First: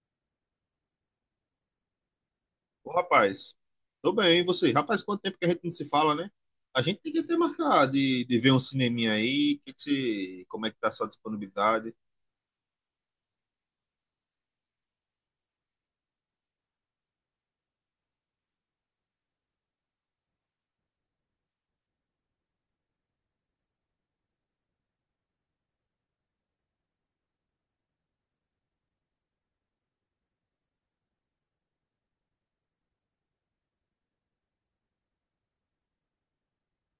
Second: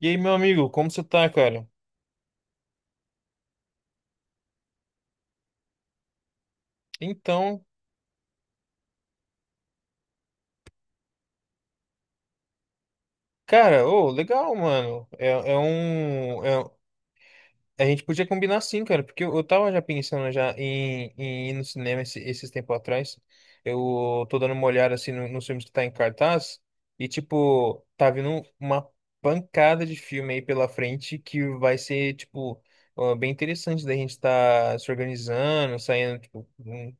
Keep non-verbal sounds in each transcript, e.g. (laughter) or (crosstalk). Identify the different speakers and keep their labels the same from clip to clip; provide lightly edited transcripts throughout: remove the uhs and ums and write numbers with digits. Speaker 1: E aí, meu amigo, como você tá, cara?
Speaker 2: Ô, rapaz, tô bem, e você? Rapaz, quanto tempo que a gente não se fala, né? A gente tem que até
Speaker 1: Então,
Speaker 2: marcar de ver um cineminha aí, que você, como é que tá a sua disponibilidade?
Speaker 1: cara, ô, legal, mano. A gente podia combinar sim, cara, porque eu tava já pensando já em ir no cinema esses tempos atrás. Eu tô dando uma olhada assim nos filmes que tá em cartaz e, tipo, tá vindo uma pancada de filme aí pela frente que vai ser, tipo, ó, bem interessante da gente tá se organizando, saindo, tipo, um-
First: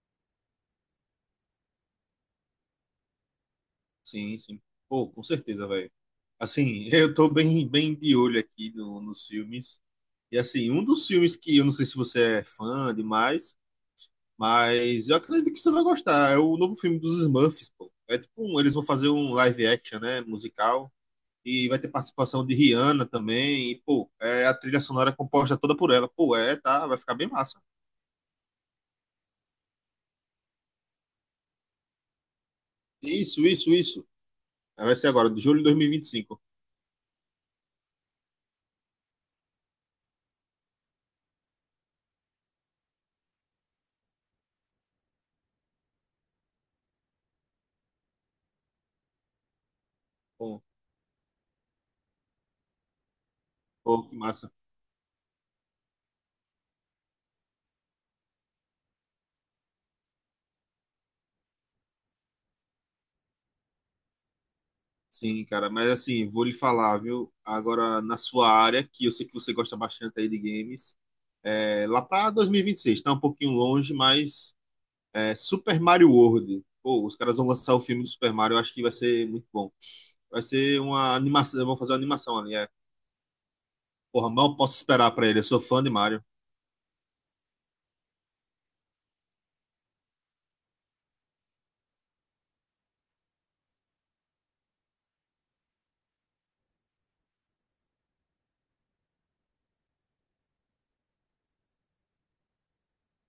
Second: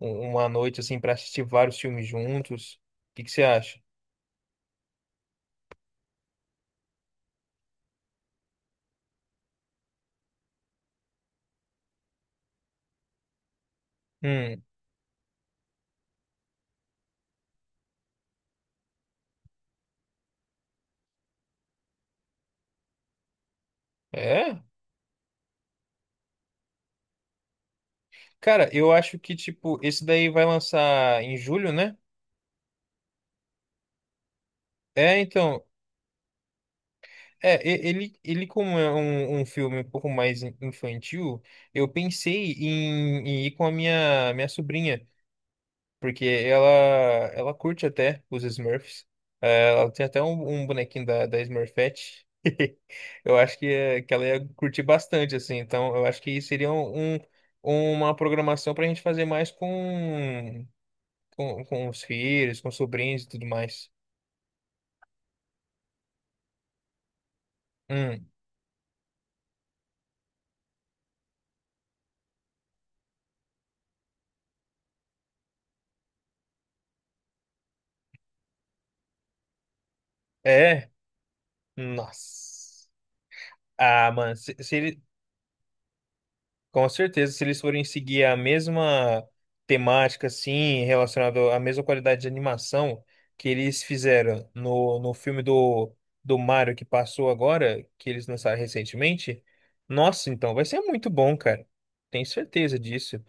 Speaker 1: um, uma noite assim pra assistir vários filmes juntos. O que que você acha?
Speaker 2: Sim, sim. Pô, com certeza, velho. Assim, (laughs) eu tô bem de olho aqui no, nos filmes. E assim, um dos filmes que eu não sei se você é fã demais,
Speaker 1: Hum,
Speaker 2: mas eu acredito que você vai gostar. É o novo filme dos Smurfs, pô. É tipo um, eles vão fazer um live action, né, musical. E vai ter participação de Rihanna também. E, pô, é, a
Speaker 1: é?
Speaker 2: trilha sonora é composta toda por ela. Pô, é, tá, vai ficar bem massa.
Speaker 1: Cara, eu acho que, tipo, esse daí vai lançar em julho, né?
Speaker 2: Isso, isso, isso. É, vai ser
Speaker 1: É,
Speaker 2: agora, de julho
Speaker 1: então.
Speaker 2: de 2025.
Speaker 1: Ele como é um filme um pouco mais infantil, eu pensei em ir com a minha sobrinha, porque ela curte até os Smurfs. É, ela tem até um,
Speaker 2: Pô,
Speaker 1: um bonequinho da Smurfette. (laughs) Eu acho que, que
Speaker 2: que
Speaker 1: ela ia
Speaker 2: massa.
Speaker 1: curtir bastante, assim. Então, eu acho que seria uma programação pra gente fazer mais com os filhos, com os sobrinhos e tudo mais.
Speaker 2: Sim, cara, mas assim, vou lhe falar, viu? Agora, na
Speaker 1: Hum,
Speaker 2: sua área, que eu sei que você gosta bastante aí de games, é, lá pra 2026, tá um pouquinho longe, mas é, Super Mario World. Pô, os caras vão lançar o filme do Super Mario, eu acho que vai ser muito bom. Vai ser
Speaker 1: é?
Speaker 2: uma animação, vão fazer uma animação ali, é.
Speaker 1: Nossa. Ah,
Speaker 2: Porra,
Speaker 1: mano, se,
Speaker 2: mal
Speaker 1: se
Speaker 2: posso
Speaker 1: ele-
Speaker 2: esperar pra ele, eu sou fã de Mario.
Speaker 1: com certeza, se eles forem seguir a mesma temática, assim, relacionado à mesma qualidade de animação que eles fizeram no filme do Mario que passou agora, que eles lançaram recentemente, nossa, então vai ser muito bom, cara. Tenho certeza disso.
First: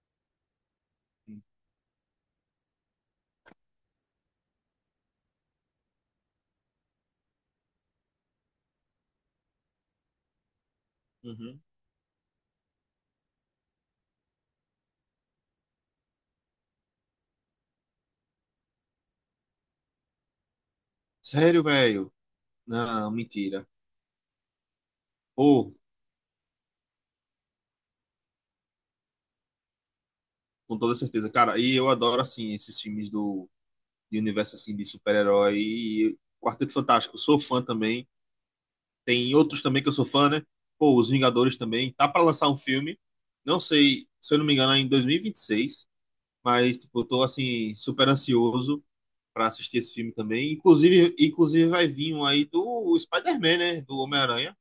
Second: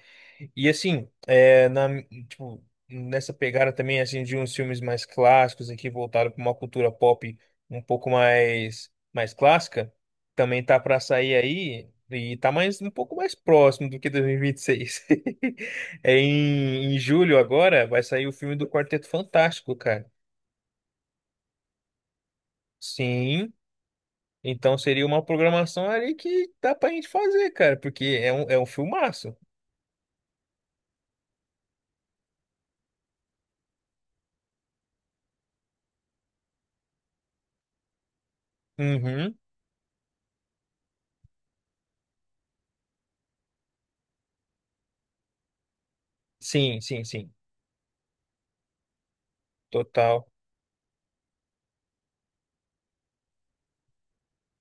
Speaker 1: E assim, tipo, nessa pegada também assim de uns filmes mais clássicos aqui voltado para uma cultura pop um pouco mais clássica, também tá para sair
Speaker 2: Uhum.
Speaker 1: aí e tá mais um pouco mais próximo do que 2026. (laughs) É em julho agora vai sair o filme do Quarteto Fantástico, cara.
Speaker 2: Sério, velho? Não,
Speaker 1: Sim,
Speaker 2: mentira.
Speaker 1: então seria uma
Speaker 2: Ou,
Speaker 1: programação ali que dá pra gente fazer, cara, porque é um filmaço.
Speaker 2: com toda certeza. Cara, e eu adoro, assim, esses filmes do de universo, assim, de super-herói. E Quarteto Fantástico, sou fã também. Tem
Speaker 1: Uhum.
Speaker 2: outros também que eu sou fã, né? Pô, Os Vingadores também. Tá pra lançar um filme. Não sei, se eu não me engano, é em 2026. Mas,
Speaker 1: Sim,
Speaker 2: tipo,
Speaker 1: sim,
Speaker 2: eu tô,
Speaker 1: sim.
Speaker 2: assim, super ansioso pra assistir esse filme
Speaker 1: Total.
Speaker 2: também. Inclusive vai vir um aí do Spider-Man, né? Do Homem-Aranha.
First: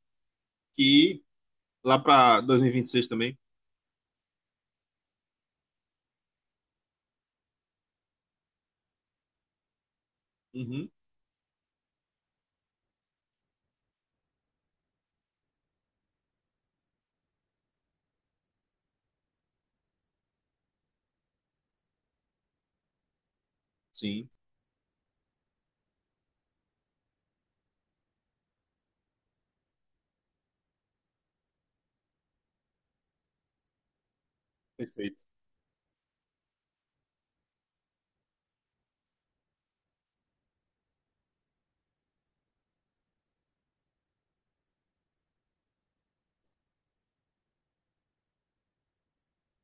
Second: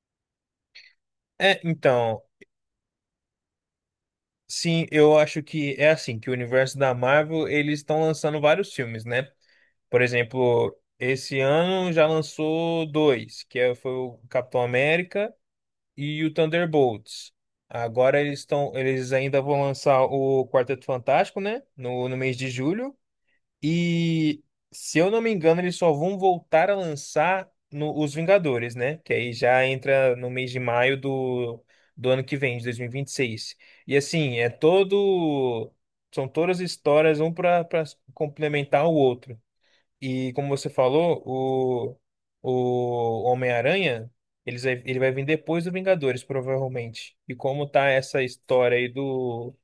Speaker 2: Que
Speaker 1: É,
Speaker 2: lá
Speaker 1: então,
Speaker 2: pra 2026 também.
Speaker 1: sim, eu acho que é assim, que o universo da Marvel, eles estão lançando vários filmes, né? Por exemplo,
Speaker 2: Uhum,
Speaker 1: esse ano já lançou dois, foi o Capitão América e o Thunderbolts. Agora eles ainda vão lançar o Quarteto Fantástico, né? No mês de julho.
Speaker 2: sim.
Speaker 1: E se eu não me engano, eles só vão voltar a lançar no, os Vingadores, né? Que aí já entra no mês de maio do ano que vem, de 2026. E 26. E assim, é
Speaker 2: Perfeito.
Speaker 1: todo. São todas histórias, um para complementar o outro. E como você falou, o Homem-Aranha, ele vai vir depois do Vingadores, provavelmente. E como tá essa história aí do,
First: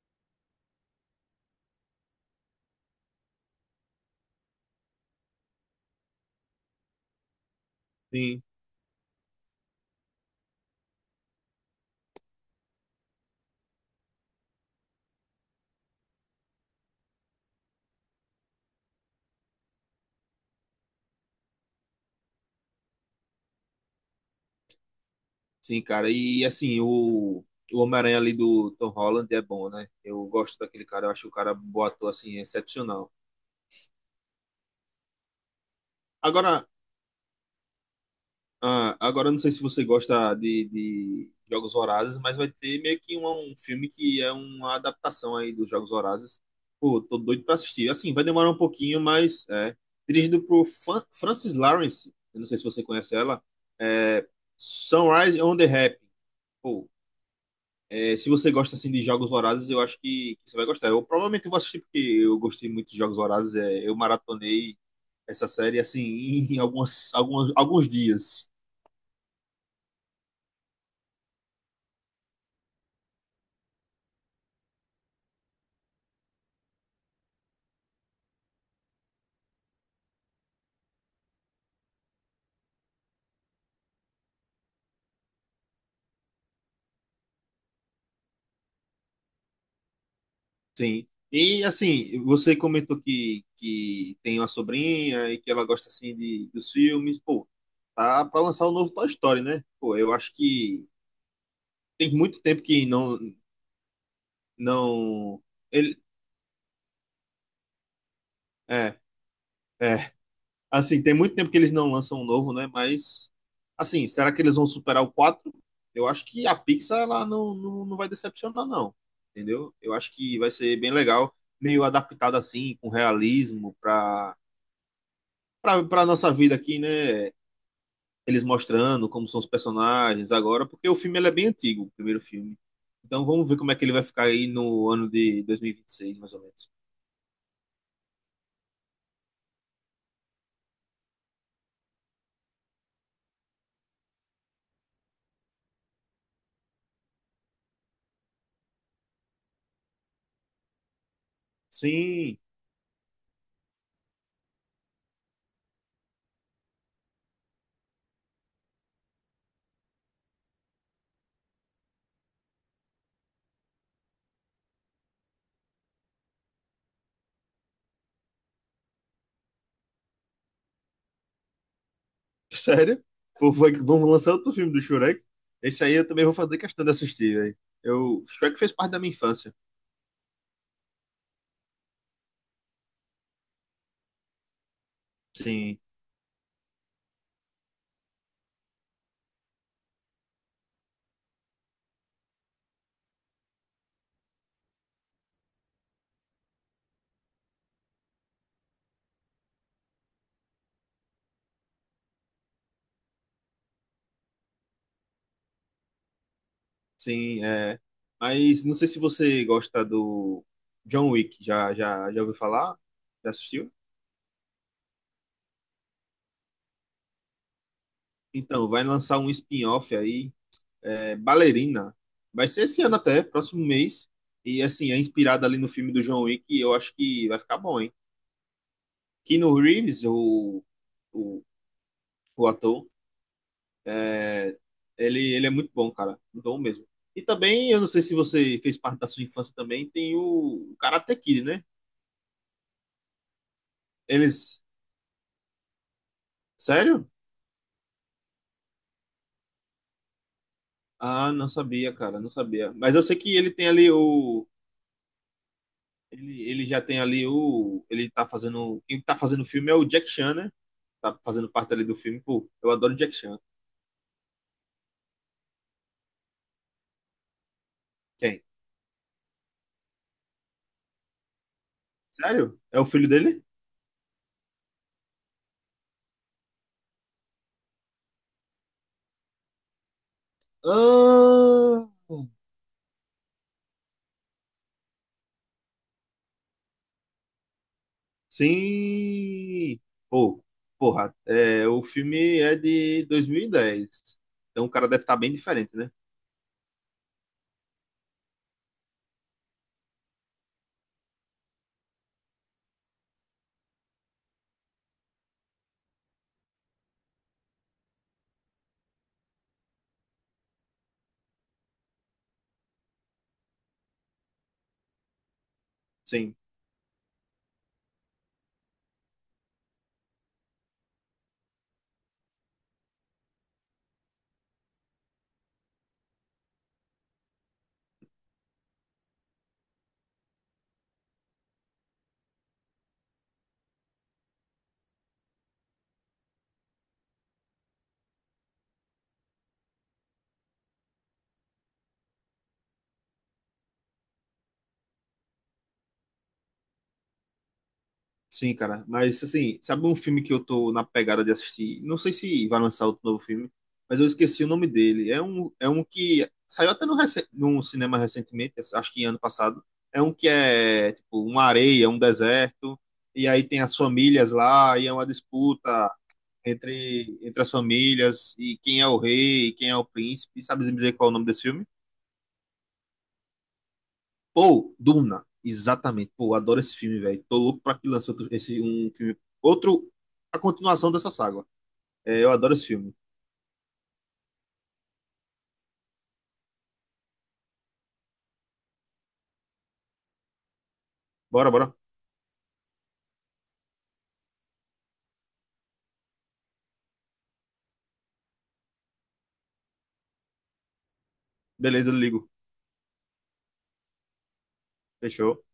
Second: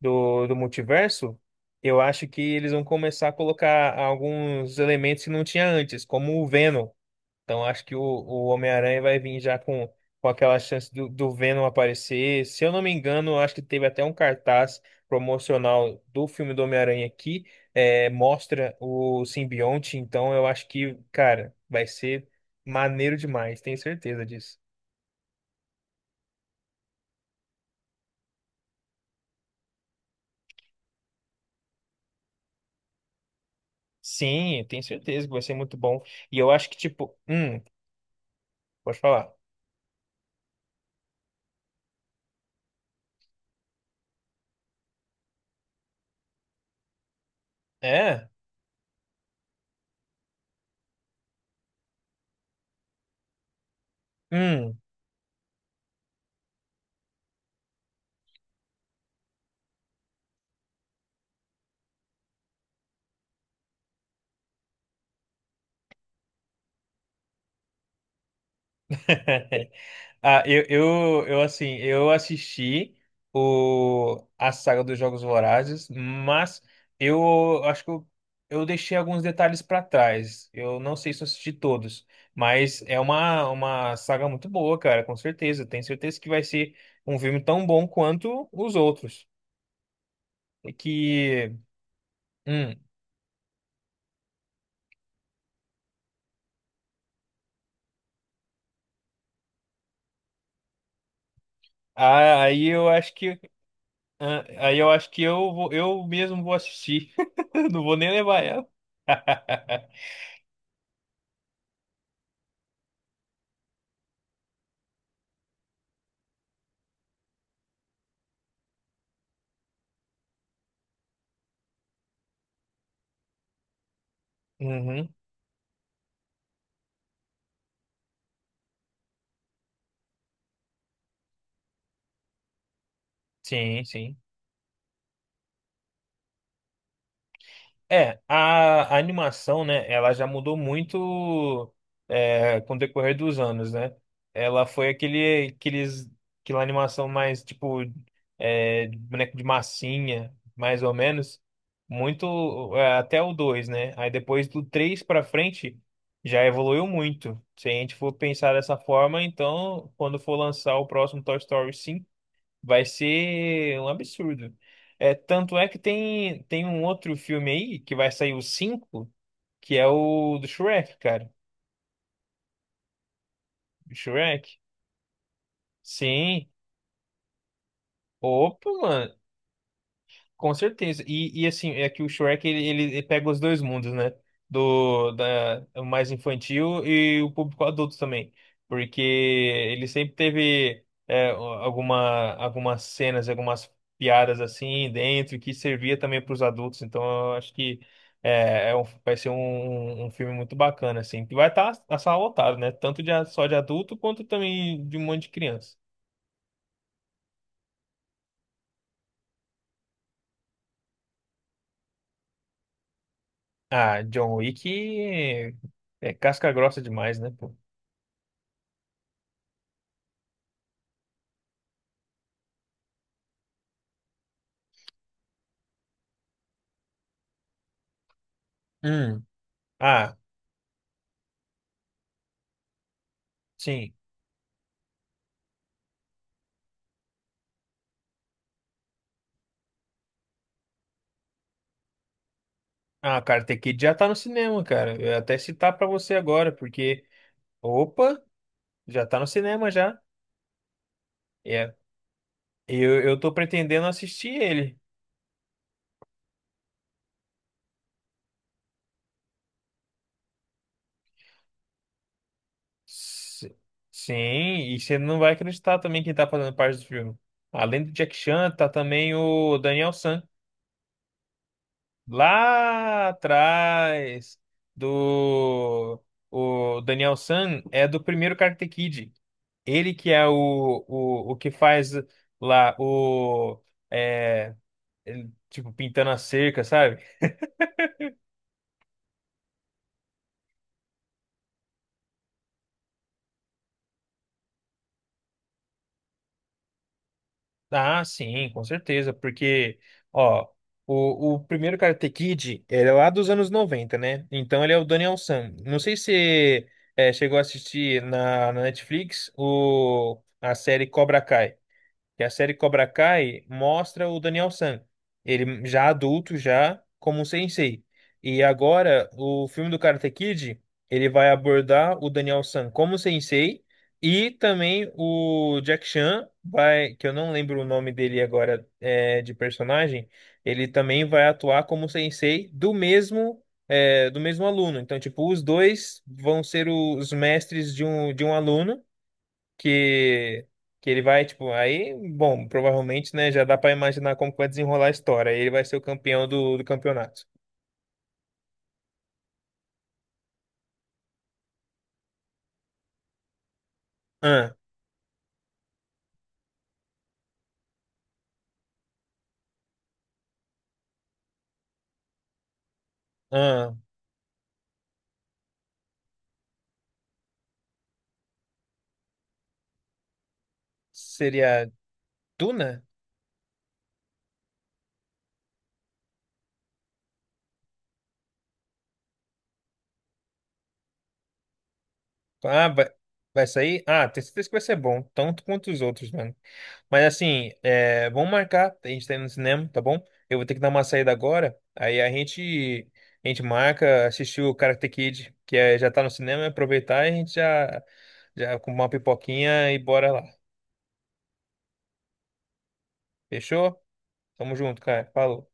Speaker 1: do, do multiverso, eu acho que eles vão começar a colocar alguns elementos que não tinha antes, como o Venom. Então acho que o,
Speaker 2: Sim,
Speaker 1: o Homem-Aranha vai vir já com aquela chance do Venom aparecer. Se eu não me engano, acho que teve até um cartaz promocional do filme do Homem-Aranha aqui, mostra o simbionte. Então eu acho que, cara, vai ser maneiro demais, tenho certeza disso.
Speaker 2: sim, cara. E assim, o Homem-Aranha ali do Tom Holland é bom, né? Eu gosto daquele cara, eu acho o cara bom ator, assim, excepcional.
Speaker 1: Sim, eu tenho certeza que vai ser muito bom. E eu
Speaker 2: Agora,
Speaker 1: acho que, tipo,
Speaker 2: ah,
Speaker 1: pode
Speaker 2: agora
Speaker 1: falar.
Speaker 2: eu não sei se você gosta de Jogos Vorazes, mas vai ter meio que um filme que é uma adaptação aí dos Jogos Vorazes. Pô, tô doido pra assistir. Assim, vai
Speaker 1: É?
Speaker 2: demorar um pouquinho, mas é. Dirigido por Francis Lawrence, eu não sei se você conhece ela, é
Speaker 1: Hum.
Speaker 2: Sunrise on the Rap. É, se você gosta assim de jogos vorazes, eu acho que você vai gostar. Eu provavelmente vou assistir porque eu gostei muito de jogos vorazes. É, eu maratonei essa série assim (laughs) em alguns dias.
Speaker 1: (laughs) Ah, eu assisti a saga dos Jogos Vorazes, mas eu acho que eu deixei alguns detalhes para trás. Eu não sei se eu assisti todos, mas é uma saga muito boa, cara, com certeza. Tenho certeza que vai ser um filme tão bom quanto os outros. E
Speaker 2: Sim.
Speaker 1: que,
Speaker 2: E assim, você
Speaker 1: hum,
Speaker 2: comentou que tem uma sobrinha e que ela gosta assim dos filmes. Pô, tá pra lançar o novo Toy Story, né? Pô, eu acho que tem muito
Speaker 1: ah,
Speaker 2: tempo
Speaker 1: aí
Speaker 2: que
Speaker 1: eu acho
Speaker 2: não
Speaker 1: que, ah, aí eu acho que
Speaker 2: não ele
Speaker 1: eu mesmo vou assistir. (laughs) Não vou nem levar ela.
Speaker 2: é,
Speaker 1: (laughs)
Speaker 2: é. Assim, tem muito tempo que eles não lançam um novo, né? Mas, assim, será que eles vão superar o quatro? Eu acho que a Pixar, ela não vai decepcionar, não. Entendeu? Eu acho que vai ser bem legal, meio adaptado assim, com realismo,
Speaker 1: Uhum,
Speaker 2: pra nossa vida aqui, né? Eles mostrando como são os personagens agora, porque o filme ele é bem antigo, o primeiro filme. Então vamos ver como é
Speaker 1: sim,
Speaker 2: que ele vai
Speaker 1: sim.
Speaker 2: ficar aí no ano de dois mil e vinte e seis mais ou menos.
Speaker 1: É, a animação, né, ela já mudou muito com o decorrer dos anos, né? Ela foi aquela animação mais, tipo, de boneco de massinha, mais ou menos,
Speaker 2: Sim,
Speaker 1: muito, até o 2, né? Aí depois do 3 pra frente, já evoluiu muito. Se a gente for pensar dessa forma, então, quando for lançar o próximo Toy Story cinco, vai ser um absurdo. É, tanto é que tem um outro filme aí que vai sair o 5 que é o do Shrek, cara.
Speaker 2: sério? Pô,
Speaker 1: O
Speaker 2: vamos lançar outro
Speaker 1: Shrek.
Speaker 2: filme do Shrek? Esse aí eu também vou
Speaker 1: Sim.
Speaker 2: fazer questão de assistir, velho. Eu, Shrek
Speaker 1: Opa,
Speaker 2: fez parte da minha
Speaker 1: mano.
Speaker 2: infância.
Speaker 1: Com certeza. E assim, é que o Shrek ele, ele pega os dois mundos, né? Do da,
Speaker 2: Sim,
Speaker 1: o mais infantil e o público adulto também. Porque ele sempre teve algumas cenas, algumas piadas assim dentro que servia também para os adultos. Então eu acho que vai ser um filme muito bacana, assim. Que vai estar a sala lotada, né? Tanto só de adulto quanto também de um monte de criança.
Speaker 2: sim, é. Mas não sei se você gosta do John Wick. Já ouviu falar? Já assistiu?
Speaker 1: Ah, John Wick é casca grossa demais, né? Pô?
Speaker 2: Então, vai lançar um spin-off aí, é, Ballerina. Vai ser esse ano até, próximo mês. E assim, é inspirado ali no filme do John Wick. E eu acho que vai ficar bom, hein?
Speaker 1: Hum.
Speaker 2: Keanu Reeves,
Speaker 1: Ah,
Speaker 2: o, o ator.
Speaker 1: sim.
Speaker 2: É, ele é muito bom, cara. Muito bom mesmo. E também, eu não sei se você fez parte da sua infância também, tem o Karate Kid, né?
Speaker 1: Ah, Karate Kid já tá no
Speaker 2: Eles.
Speaker 1: cinema, cara. Eu ia até citar pra você agora, porque,
Speaker 2: Sério?
Speaker 1: opa, já tá no cinema já.
Speaker 2: Ah, não
Speaker 1: É.
Speaker 2: sabia, cara, não sabia. Mas
Speaker 1: Eu,
Speaker 2: eu sei
Speaker 1: eu tô
Speaker 2: que ele tem
Speaker 1: pretendendo
Speaker 2: ali
Speaker 1: assistir
Speaker 2: o.
Speaker 1: ele.
Speaker 2: Ele já tem ali o. Ele tá fazendo. Quem tá fazendo o filme é o Jack Chan, né? Tá fazendo parte ali do filme. Pô, eu adoro o Jack Chan.
Speaker 1: S- Sim, e você não vai acreditar também quem tá fazendo parte do filme. Além do Jack
Speaker 2: Quem?
Speaker 1: Chan, tá também o Daniel San.
Speaker 2: Sério? É o
Speaker 1: Lá
Speaker 2: filho dele?
Speaker 1: atrás do... O Daniel San é do primeiro Karate Kid. Ele que é o que
Speaker 2: Ah!
Speaker 1: faz lá o. É, ele, tipo, pintando a cerca, sabe?
Speaker 2: Sim! Pô, porra, é, o filme é de 2010. Então o cara deve estar bem diferente, né?
Speaker 1: Ah, sim, com certeza, porque, ó, o primeiro Karate Kid, ele é lá dos anos 90, né? Então ele é o Daniel San. Não sei se chegou a assistir na Netflix a série Cobra Kai. Que a série Cobra Kai mostra o Daniel San, ele já
Speaker 2: Sim,
Speaker 1: adulto, já como um sensei. E agora, o filme do Karate Kid, ele vai abordar o Daniel San como sensei e também o Jack Chan vai, que eu não lembro o nome dele agora de personagem, ele também vai atuar como sensei do mesmo aluno. Então, tipo, os dois vão ser os mestres de um aluno que que ele vai, tipo, aí, bom, provavelmente, né, já dá pra imaginar como que vai desenrolar a história. Ele vai ser o campeão do campeonato.
Speaker 2: sim, cara. Mas assim, sabe um filme que eu tô na pegada de assistir? Não sei se vai lançar outro novo filme, mas eu esqueci o
Speaker 1: Ah,
Speaker 2: nome dele. É um que saiu até no, num cinema recentemente, acho que ano passado. É um que é tipo uma areia, um deserto, e aí tem as
Speaker 1: ah,
Speaker 2: famílias lá, e é uma disputa entre as famílias e quem é o rei e quem é o príncipe. Sabe me dizer qual é o nome desse filme?
Speaker 1: seria Duna?
Speaker 2: Pô, Duna. Exatamente. Pô, adoro esse filme, velho. Tô louco pra que lance outro, esse, um filme. Outro, a continuação dessa saga. É, eu adoro esse
Speaker 1: Ah, vai,
Speaker 2: filme.
Speaker 1: vai sair? Ah, tenho certeza que vai ser bom, tanto quanto os outros, mano. Mas assim, vamos marcar, a gente tá indo no cinema, tá bom? Eu vou ter que dar uma saída
Speaker 2: Bora,
Speaker 1: agora,
Speaker 2: bora.
Speaker 1: aí a gente marca, assistir o Karate Kid, que já tá no cinema, aproveitar e a gente já já com uma pipoquinha e bora lá.
Speaker 2: Beleza, eu ligo.
Speaker 1: Fechou? Tamo junto, cara.
Speaker 2: Fechou.
Speaker 1: Falou.